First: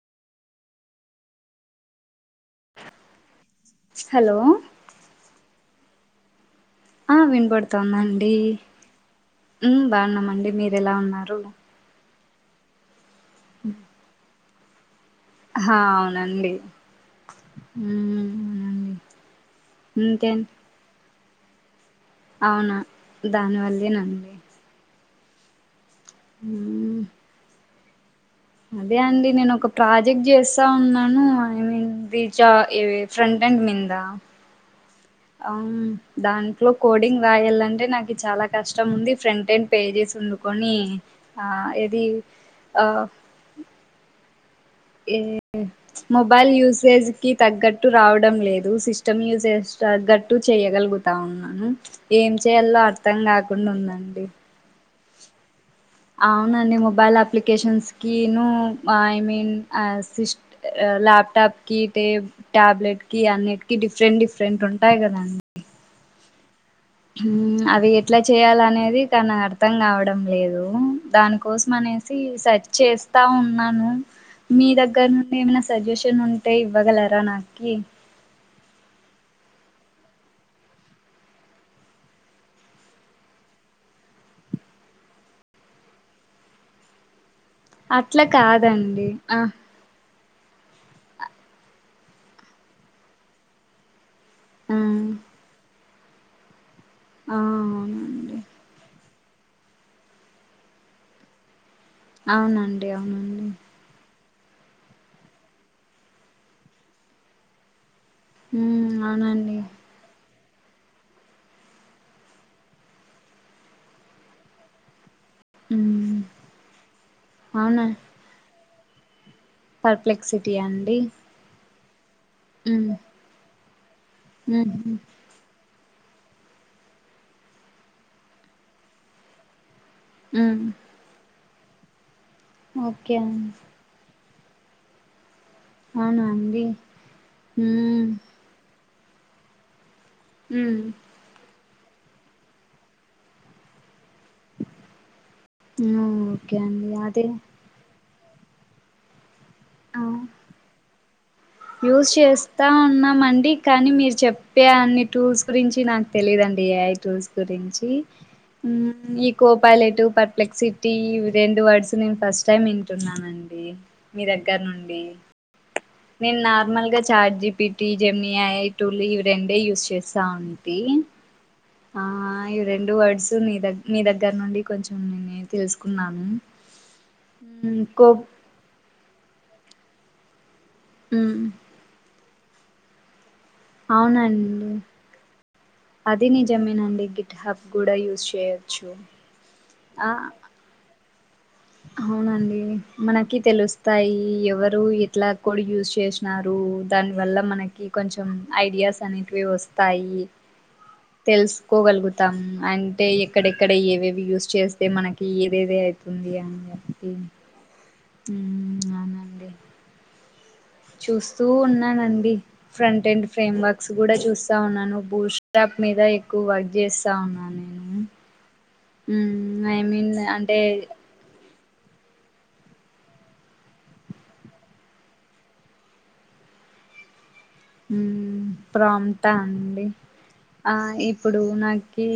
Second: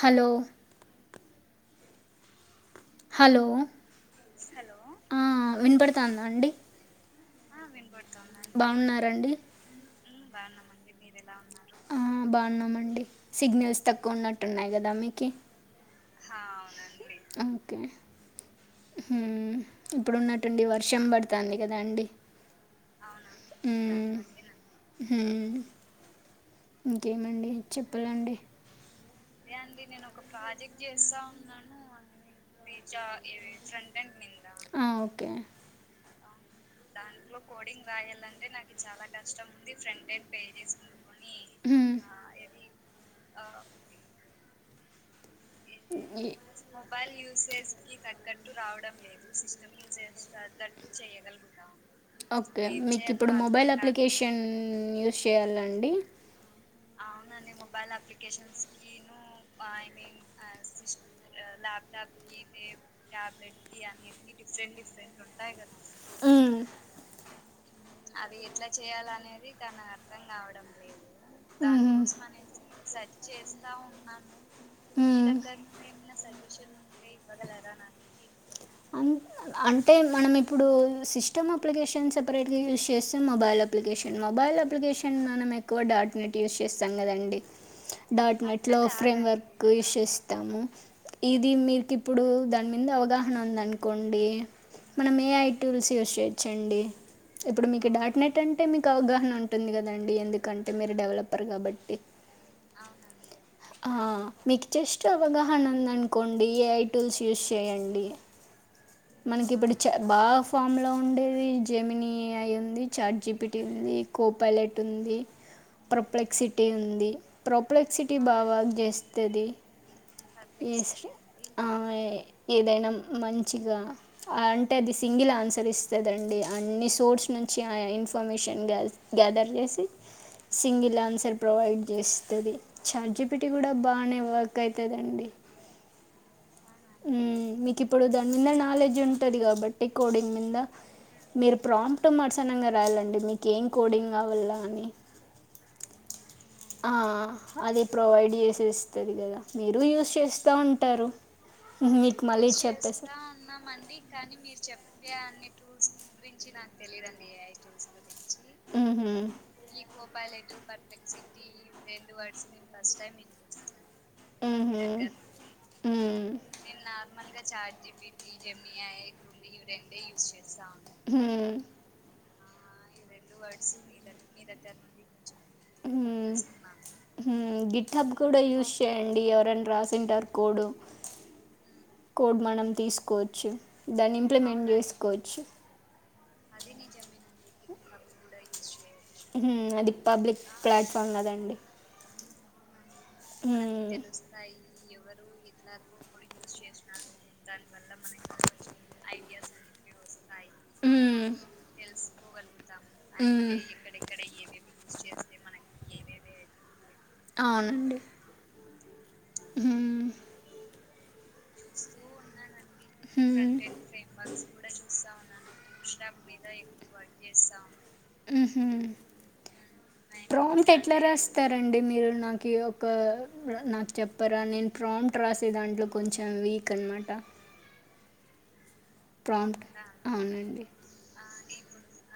Hello hello hello ఆ వినపడుతాందా అండి. ఆ వినపడుతోంది అండి బాగున్నారండి ఉం బాగున్నామండి మీరు ఎలా ఉన్నారు. ఆ, బాగున్నామండి. సిగ్నల్స్ తక్కువ ఉన్నట్టు ఉన్నాయి కదా అమ్మి హా అవును. రండి ఉమ్మ్ హుమ్ ఇప్పుడున్నటుండి వర్షం పడుతు కంది కదా అండి. అవునా దానివల్లే నండి. హుమ్మ్ ఇంకేమండి చెప్పలండి. అదే అండి నేను ఒక ప్రాజెక్ట్ చేస్తా ఉన్నాను ఐ మీన్ రీజా ఈ ఫ్రంట్ అండ్ మీంద ఆ, ఓకే అవును దాని ఇప్పుడు కోడింగ్ రాయాలంటే నాకు ఇది చాలా కష్టం ఉంది ఫ్రంట్ అండ్ పేజెస్ ఉండుకొని ఆ ఏది ఆ ఇన్ మొబైల్ యూసేజ్ కి తగ్గట్టు రావడం లేదు సిస్టమ్ యూసేజ్ తగ్గట్టు చేయగలుగుతా ఉన్నాను ఏం ఓకే చేయాలో మీకు అర్థం కాకుండా ఉందండి. షేర్లండ్ అవునండి మొబైల్ అప్లికేషన్స్ కిను ఐ మీన్ సిస్ట ల్యాప్ టాప్ కి టీ టాబ్లెట్ కి అన్నిటికి డిఫరెంట్ డిఫరెంట్ ఉంటాయి కదండి. ఉమ్మ్ ఉమ్మ్ అవి ఎట్లా చేయాల అనేది కాని నాకు అర్థం కావడం లేదు దానికోసం అనేసి సర్చ్ చేస్తా ఉన్నాను, మీ దగ్గర గర్ నుండి ఏమైనా సజెషన్ ఉంటే ఇవ్వగలరా నాకి అన్ అంటే మనం ఇప్పుడు సిస్టమ్ అప్లికేషన్ సపరేట్గా యూజ్ చేస్తే మొబైల్ అప్లికేషన్ మొబైల్ అప్లికేషన్ మనం ఎక్కువ డాట్ నెట్ యూస్ చేస్తాం కదండి. అట్ల డాట్ నెట్లో కాదండి ఫ్రేమ్ ఆ వర్క్ యూస్ చేస్తాము ఇది మీకి ఇప్పుడు దాని మీద అవగాహన ఉంది అనుకోండ్ ఉంది ఆ మనం ఏ ఐ టూల్స్ తీసిచ్చండి ఆ ఇప్పుడు మీకు అవునండి దాటినట్టంటే మీకు అవగాహన ఉ ఉంటుంది కదండి ఎందుకంటే మీరు డెవలపర్ కాబట్టి అవునండి అవునండి మీకు జస్ట్ అవగాహన ఉందనుకోండి ఏ ఐ టూల్స్ యూస్ చేయండి ఉమ్ మనకి అవునండి ఇబ్బుడు చ బా ఫామ్లో ఉండేవి జెమిన ఐ ఉంది చాట్ జీపిటీ ఉంది కో పలెట్ ఉంది ఉమ్ ప్రొప్లెక్సిటీ ఉంది ప్రొప్లెక్సిటీ బావ జె పర్ప్లెక్సిటీయా అండి మ ఉమ్ ఏదైనా మ చిగా అంటే అది ఉహు సింగిల్ ఆన్సర్ ఇస్త సదేండి అన్ని సోర్స్ నుంచి ఆ ఇన్ఫర్మేషన్ గ్యా గ్యాదర్ చేసి ఉమ్ సింగిల్ ఆన్సర్ ప్రొవైడ్ చేసి ది చాట్ ఓకే జిపిటి అండి గూడా బానే వ ఎక్క అఇత దండి అవును అండి మ్ మీకు ఇప్పుడు ఉమ్ దాని మీద నాలెడ్జ్ జ్ ఉంటది కాబట్టి అకోడింగ్ ఉమ్ మీద ప్రాంప్ట్ మడసానంగా రాయాలండి మీకు ఏం కోడింగ్ గవల్ల అని ఓకే అండి ఆ, అదే అది ప్రొవైడ్ చేసేస్తుంది కదా మీరు యూజ్ ఆ చేస్తా ఉంటారు యూస్ మీకు మళ్ళీ యూస్ చేస్తా చెప్పేసి ఉన్నామండి కానీ మీరు చెప్పే అన్ని టూల్స్ గురించి నాకు తెలిదుండి ఏఐ టూల్స్ గురించి మ్హూ. ఈ కో పలెట్ పర్ప్లెక్ సిటీ ఇ రె రెండు వర్డ్స్ నేను ఫస్ట్ టైం వింటున్నానండి మీ దగ్గర మ్హూ. నుండి మ్మ్. నేను నార్మల్ గా chat GPT Gemini A I tool ఇవి రెండే యూస్ చేస్తాంటి మ్మ్. ఆ ఇవి రెండు వర్డ్స్ న దగ మీ దగ్గర నుండి కొంచెం నేనే తెలుసుకున్నాను మ్మ్. మ్మ్. గిట్ కో హబ్ కూడా యూస్ చేయండి ఎవరైనా రాసింటారు కోడు ఉమ్ కోడ్ మనం తీసుకోవచ్చు దాన్ని ఇంప్లిమెంట్ అవునండి చేసుకోవచ్చు అది నిజమేనండి గిట్ హబ్ కూడా యూస్ చేయొచ్చు హ్మ్, ఆ పబ్లిక్ ప్లాట్ఫా పన్నదండి అవునండి మనకి హ్మ్, తెలుస్తాయి ఎవరు ఎట్లా కూడా యూస్ చేసినారు దాని వల్ల మనకి కొంచెం ఐడియాస్ అనే వి వస్తాయి హ్మ్, తెలుసుకోగల్గు తం అంటే ఎక్కడెక్కడ ఏవేవి యూస్ చేస్తే మనకి ఏదేది తంది ఇ అవునండి ఉమ్ ఉమ్ చూసు స్తూ ఉన్నానండి ఫ్రంట్ ఎండ్ హ్మ్, ఫ్రేమ్ వర్క్స్ కూడా చూస్తా ఉన్నాను బూట్స్ట్రాప్ మీద ఎక్కువ వర్క్ చేస్తా ఉన్నాను నేను మ్హూ. ఉమ్ ఈ ప్రాంప్ట్ ఎట్ల రాస్తారు ండి మీరు నాకు ఒక నాకు చెప్పరా నేను ప్రాంప్ట్ రాసే దాంట్లో కొంచెం వీక్ అనమాట ఉ ప్రాంప్టా ప్రాంప్ట్ అండి అవునండి ఆ ఇప్పుడు నాకి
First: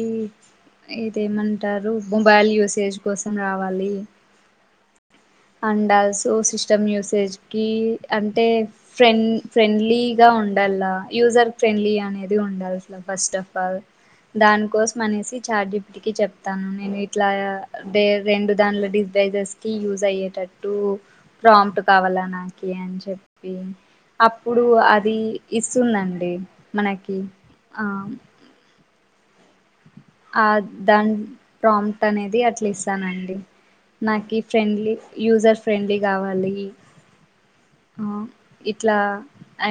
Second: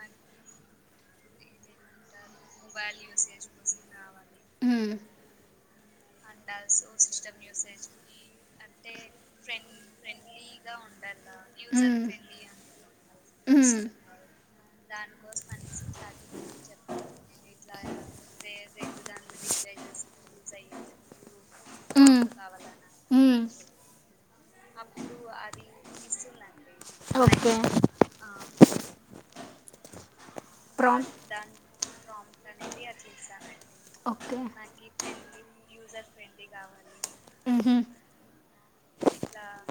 ఇదేమంటారు మొబైల్ యూసేజ్ కోసం రావాలి ఉమ్ ఆండాళ్ సో సిస్టమ్ యూసేజ్కి అంటే ఫ్రెండ్ ఫ్రెండ్లీగా ఉండాల యూజర్ ఫ్రెండ్లీ అనేది ఉండాల అసలా ఫస్ట్ ఆఫ్ ఆల్ మ్మ్. దానికోసం అనేసి చాట్ జి పి టి కి చెప్తాను నేను ఇట్లా ే రెండు దాన్లో డిస్క్రిబర్లు కి యూజ్ అయ్యేది దట్టు ప్రాంట్ కావాల మ్మ్. నాకి అని మ్మ్. చెప్పి అప్పుడు అది ఇస్తుందండి మనకి ఓకే ఆ ఆ ప్రామ్ దాని ప్రాంప్ట్ అనేది అట్లా ఇస్తానండి నాకి ఓకే ఫ్రెండ్లీ యూజర్ ఫ్రెండ్లీ కావాలి ఉహు ఉ ఇట్లా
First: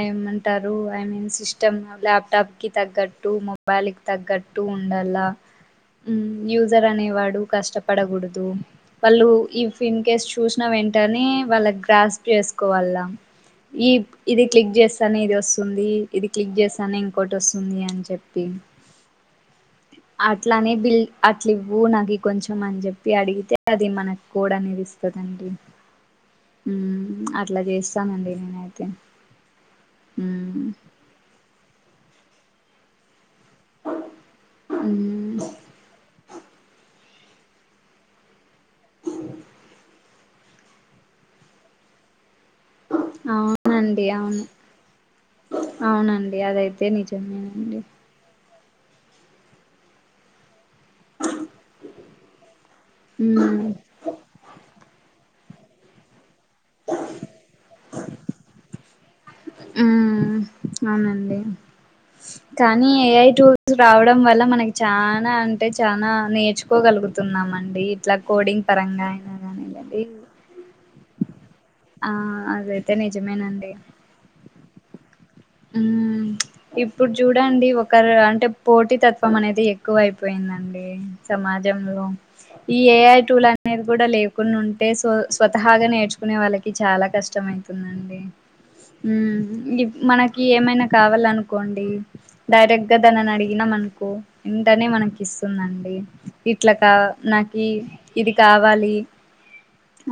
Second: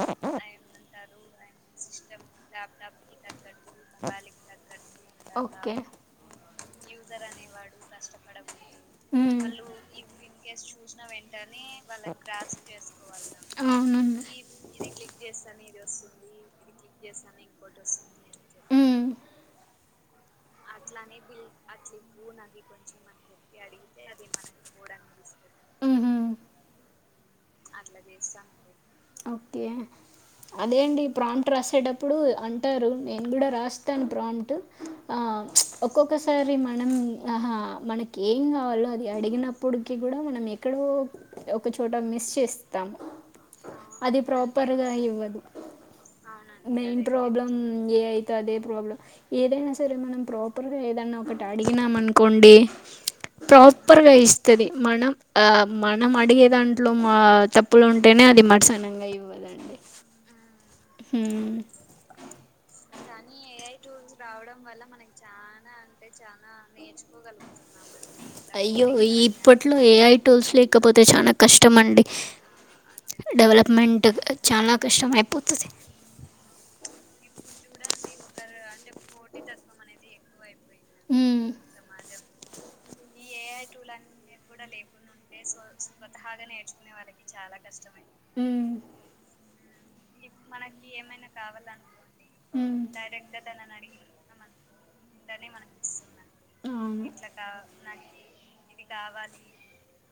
ఏమంటారు ఐ మీన్ సిస్టమ్ ల్యాప్టాప్ కి తగ్గట్టు మొబైల్ కి తగ్గట్టు ఉండల్ల ఓకే ఉమ్ యూజర్ అనేవాడు కష్టపడకూడదు వాళ్ళు ఇఫ్ ఇన్ కేస్ చూసిన వెంటనే వాళ్ళ గ్రాస్ప్ చేసుకోవాల్ల ఈ అవునండి ఇది క్లిక్ చేస్తానే ఇది వస్తుంది ఇది క్లిక్ చేస్తానే ఇంకోటి వస్తుంది అని చెప్పి ఉమ్ అట్లానే బిల్ అట్లు ఇవ్వు నాకు కొంచెం అని చెప్పి అడిగితే అది మనకు కోడ్ అనేది ఇస్తుందండి ఉహు ఉమ్ అట్లా చేస్తానండి నేనైతే ఓకే. అదే అండి ఈ ప్రాంప్ ట్ రాసేటప్పుడు అంటారు నే నేను కూడా రాస్తాను ప్రాంప్ట్ ఆ మ్మ్ ప్చ్ ఒక్కొక్కసారి మనం ఆహా మనకి ఏం కావల్లో అది అడిగినప్పుడుకి కూడా మనం ఎక్కడో ఒక చోట మిస్ చేస్త స్తం అవునండి అది అవును ప్రాపర్ గా ఇవ్వదు అవునండి అదైతే మెయిన్ ప్రాబ్లం నిజమేనండి ఎ ఐ తో అదే ప్రాబ్లం ఏదైనా సరే మనంతరం ప్రా ఇప్పుడు ఏదన్నా ఒకటి అడిగినాం అనుకోండి మ్మ్ ప్రాపర్గా ఇస్తది మన ఆ మనం అడిగే దాంట్లో మా తప్పులు ఉంటేనే అది మట్సా ఫైవ్ అవ్వదండి మ్మ్ అవునండి కానీ ఏ ఐ టూర్ రావడం వల్ల మనకి చానా అంటే చానా నేర్చు అయ్యో పరంగా అయినా ఇప్పట్లో కానీలేండి ఏఐటూల్స్ లేకపోతే చానా కష్టం అండి ఆ అదైతే డెవలప్మెంట్ చానా కష్టమే ఉమ్ ఇప్పుడు చూడండి ఒకరు అంటే పోటీ తత్వం అనేది ఎక్కువ అయిపోయింది అండి మ్మ్. సమాజంలో ఈ ఏఐటూల్ అనేది కూడా లేవు కొన్ని ఉంటే స్వతహాగా నేర్చుకునే వాళ్ళకి చాలా కష్టం అయితుందండి మ్మ్. ఉమ్.. [unintelligible] మన ఏమైనా కావాలనుకోండి డైరెక్ట్ మ్మ్. గా దానిని అడిగినా మనకు వెంటనే మనకి ఇస్తుందండి ఇట్లా కా నాకి ఇది కావాలి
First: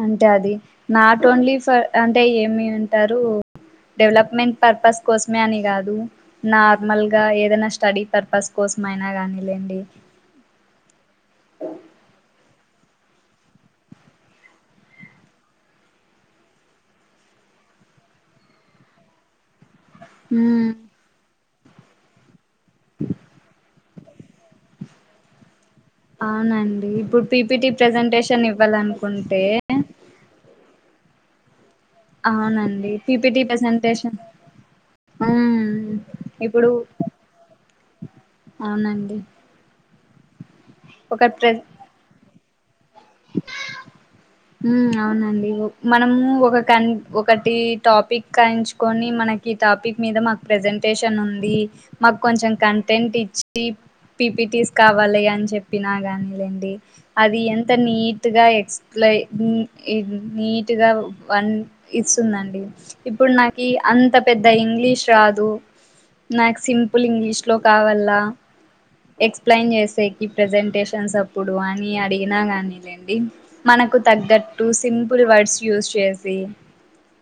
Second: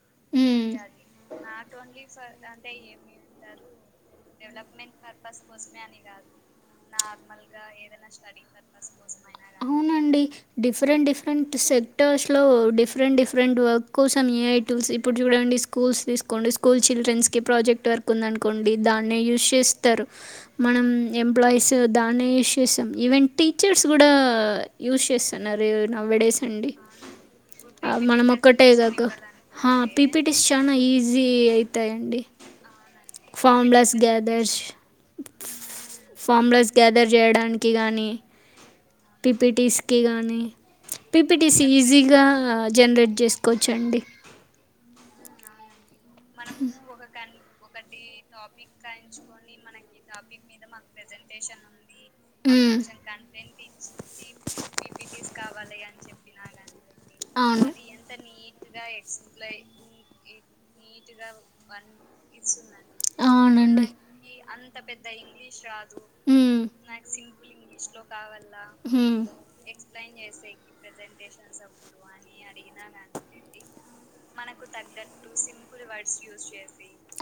అంటే అది నాట్ ఓన్లీ ఫర్ అంటే ఏమి అంటారు డెవలప్మెంట్ పర్పస్ పర్పస్ కోసమే అని కాదు నార్మల్గా నార్మల్ గా ఏదైనా ఎధై స్టడీ కోసం పర్పస్ అయినా కోసమైనా కానీలేండి అవునండి డిఫరెంట్ డిఫరెంట్ సెక్టర్స్ లో డిఫరెంట్ డిఫరెంట్ వర్క్ కోసం ఏ ఐటూమ్స్ ఇప్పుడు చూడండి స్కూల్స్ తీసుకోండి స్కూల్ చిల్డ్రెన్స్ కి ప్రాజెక్ట్ వర్క్ ఉంది అనుకోండి దాన్ని యూస్ చేస్తు స్తారు మ్మ్. మనం ఎంప్లాయ్ ఎంప్లాయీస్ దాన్ని యూస్ చేస్తాం ఈవెన్ టీచర్స్ కూడా యూస్ చేస్తాన్నారు నౌఎడేస్ అండి అవునండి ఇప్పుడు పీపిటీ ఆ మనం ప్రజెంటేషన్ ఒకటేగాక ఇవ్వాలనుకుంటే హా పీపీటీ ఇస్ చానా ఈజి ఈజీ అయితే అవునండి పిపిటి ప్రసెంటేషన్ ఫార్మ్లస్ గ్యాదర్ చేయడానికి గానీ అవునండి పీపీటీస్ కీ గానీ ఒక ప్ర పిపిటిస్ ఈజీగా జనరేట్ చేసుకోవచ్చండి. ఉమ్ అవునండి మనము ఒక కన్ ఒకటి టాపిక్ ఎంచుకొని మనకి ఈ టాపిక్ మీద మాకు ప్రెసెంటేషన్ ఉంది మాకు కొంచెం కంటెంట్ ఇచ్చి పిపిటీస్ కావాలి అని చెప్పినా కానీలేండి అది ఎంత అవును అంత నీట్గా ఎక్స్ప్లెన్ నీట్గా వన్ ఇస్తుందండి. ఇప్పుడు నాకు అవునండి అంత పెద్ద ఇంగ్లీష్ రాదు నాకు ఉమ్, సింపుల్ ఇంగ్లీష్ లో కావల్ల ఉమ్, ఎక్స్ప్లెయిన్ చేసేకి ప్రజెంటేషన్స్ అప్పుడు అని అడిగినా కానీ అడిగానండి మనకి తగ్గట్టు సింపుల్ వర్డ్స్ యుస్ చేసి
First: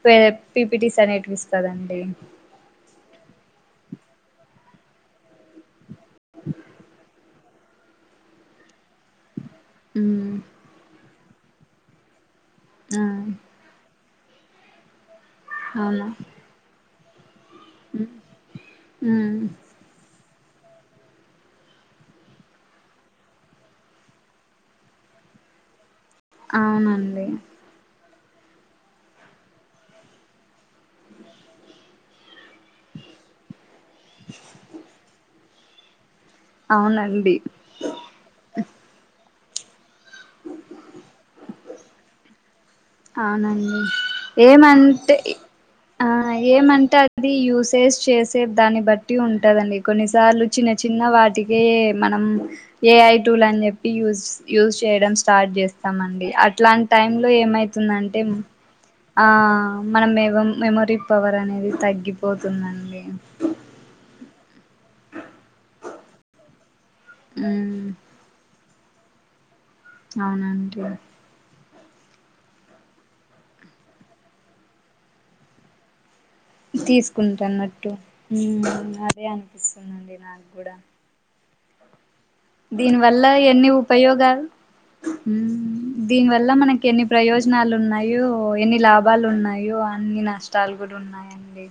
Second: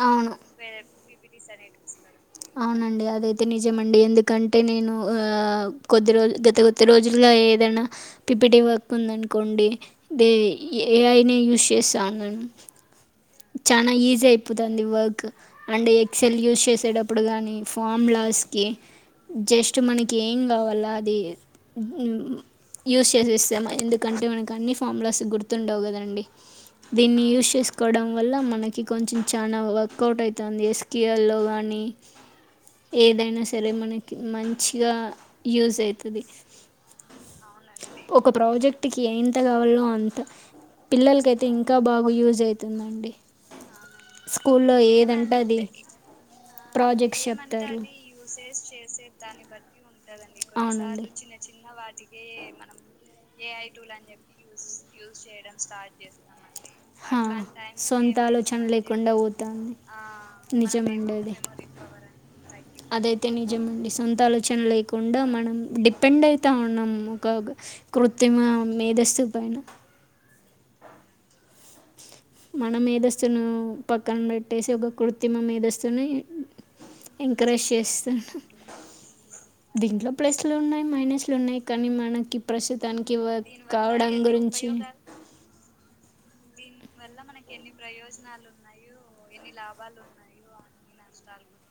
వే అవును పీప్ అవునండి అదైతే నిజంఅండి ఎందుకంటే నేను కొద్ది రోజులు గత కొద్ది రోజులుగా ఏదైనా పిపిటీ వర్క్ ఉందను కొండి ద ఏఐ నేను యూస్ చేస్థానండి. ఆ చనా ఈజీ ఈజీ ఐపోతాంది వర్క్ అండ్ అవును ఎక్సెల్ యూజ్ చేసేటప్పుడు ఇప్పుడు గాని ఫార్ములస్కి జస్ట్ మనకి గెయిన్ కావాల్ల అది ఊ యూస్ చేసి ఇస్తాము ఎందుకంటే మనకు అన్ని ఫాములాస్ గుర్తుండవు కదన్ ండి దీన్ని అవునండి యూజ చేసుకోవడం వల్ల మనకి కొంచెం చాలా వర్కౌట్ అయితంది ఎస్కయాల్లో కానీ ఏదైనా సరే మనకి మంచిగా యూసైత్ టది అవునండి ఒక ప్రాజెక్ట్ కి త కావాలో అంత పిల్లలకైతే ఇంకా బాగా యూజ్ అవుతుందండి అవునండి స్కూల్లో ఏమంటే ఏదంటే అది ఆ ఏమంటే ప్రాజెక్ట్స్ అది అంటే చెప్తారు యూసేజ్ అది చేసే దాన్ని బట్టి ఉంటదండి కొన్నిసార్లు చిన్న చిన్న వాటికే మనం ఏ ఐ టూల్ అని చెప్పి యూజ యూజ్ చేయడం స్టార్ట్ చేస్తామండి అట్లాంటైం హా లో ఏమై సొంత తుందంటే ఆలోచన లేకుండా ఆ పోతుంది మన మేదో మెమోరీ నిజమండి అది పవర్ అనేది తగ్గిపోతుందండి అదైతే నిజమండి సొంత ఆలోచన లేకుండా మనం డిపెండయితా ఉన్నాం ము క గ ఉమ్ కృత్తిమ మేధస్తు పైన అవునండి మన మేధస్తునూ పక్కన పెట్టేసి ఒక కృత్తిమ మేధస్తునీ తీసుకుంటున్నట్టు మ్ అదే దీంట్లో అనిపిస్తుందిండి నాక్ ప్లస్లు గూడా ఉన్నాయి మైనస్లు ఉన్నాయి కానీ మన దీని వల్ల ఎన్ని ఉపయోగాలు గురించి మ్ దీనివ ల్ల మనకెన్ని ప్రయోజనాలన్నాయో ఎన్ని లాభాలు ఉన్నాయో అన్ని నష్టాలు కూడ ఉన్నాయండి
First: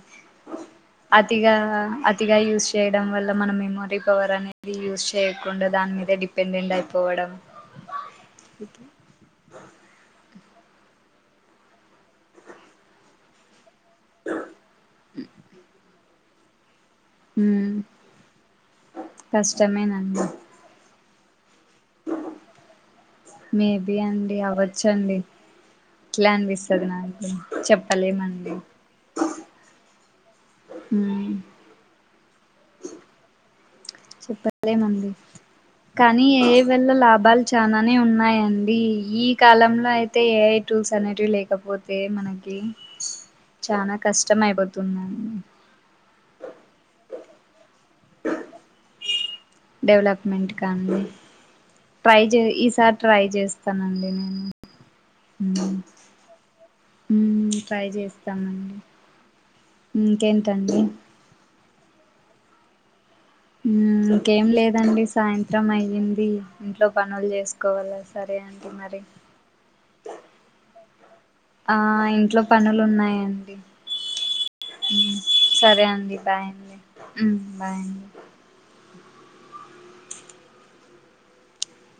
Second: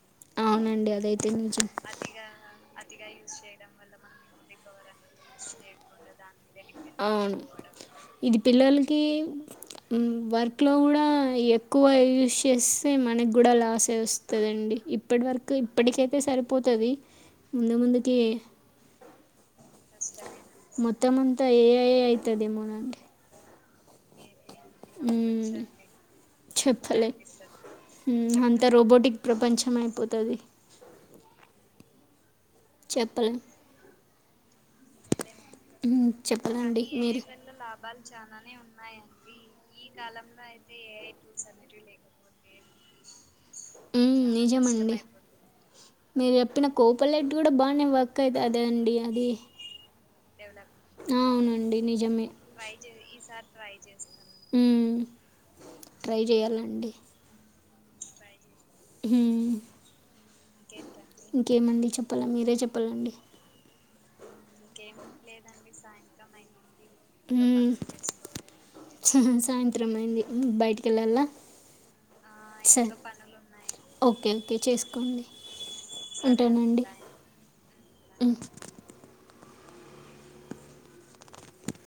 అవునండి అదైతే అతిగా నిజం అతిగా యూస్ చేయడం వల్ల మన మెమోరీ పవర్ అనేది యూస్ చేయ కొండ దాని మీద డిప్ అవును ఇది పిల్లలకీ ఉమ్ వారి ట్లో గూడా ఎక్కువ యూస్ చేస్తే మనగ్గూడా లాస్ తే వస్తదండి ఇప్పడి వరకు ఇప్పడికే తే సరిపోతది ముందు ముందుకి కష్టమే నండి మొత్తం అంతా ఏ ఐ ఐయితదేమో నండి మేబి అండి అవ చ్చండి మ్మ్. ట్లా అనిపిస్తది చెప్పలేం నాకు చెప్పలేమండి అయిపోతది ఉమ్ చెప్పలేం చెప్పలేం అండి మ్మ్. కానీ ఏఐ చెప్పాలండి వల్ల మీరు లాభాల్ చానానే ఉన్నాయండి ఈ దీనిలో కాలంలో అయితే ఏఐ టూల్స్ అనేటివి లేకపోతే మనకి చానా మ్మ్. కష్టం నిజమండి అయిపోతుందం క్కైతాది ఆండి అది డెవలప్మెంట్ కాదు అవునండి ట్రై నిజమే చే ఈసారి ట్రై చేస్తానండి నేను ఊమ్ ఎండి ఏసేస్ ట్రై చేస్తామండి హ్మ్మ్ ఇంకేంటండి ఇంకేమండి చెప్పాలా మీరే చెప్పాలండి ఉ ఇంకేం లేదండి సాయంత్రం అయ్యింది ఇంట్లో పనులు మ్మ్. చేసుకోవాల సరే అండి మరి కెల్లాల్ల ఆ ఇంట్లో పనులు ఉన్నాయండి ఓకే ఓకే ఉమ్ చేసుకోండి సరే అండి బాయండి ఉంటానండి ఉమ్ బాయండి మ్మ్.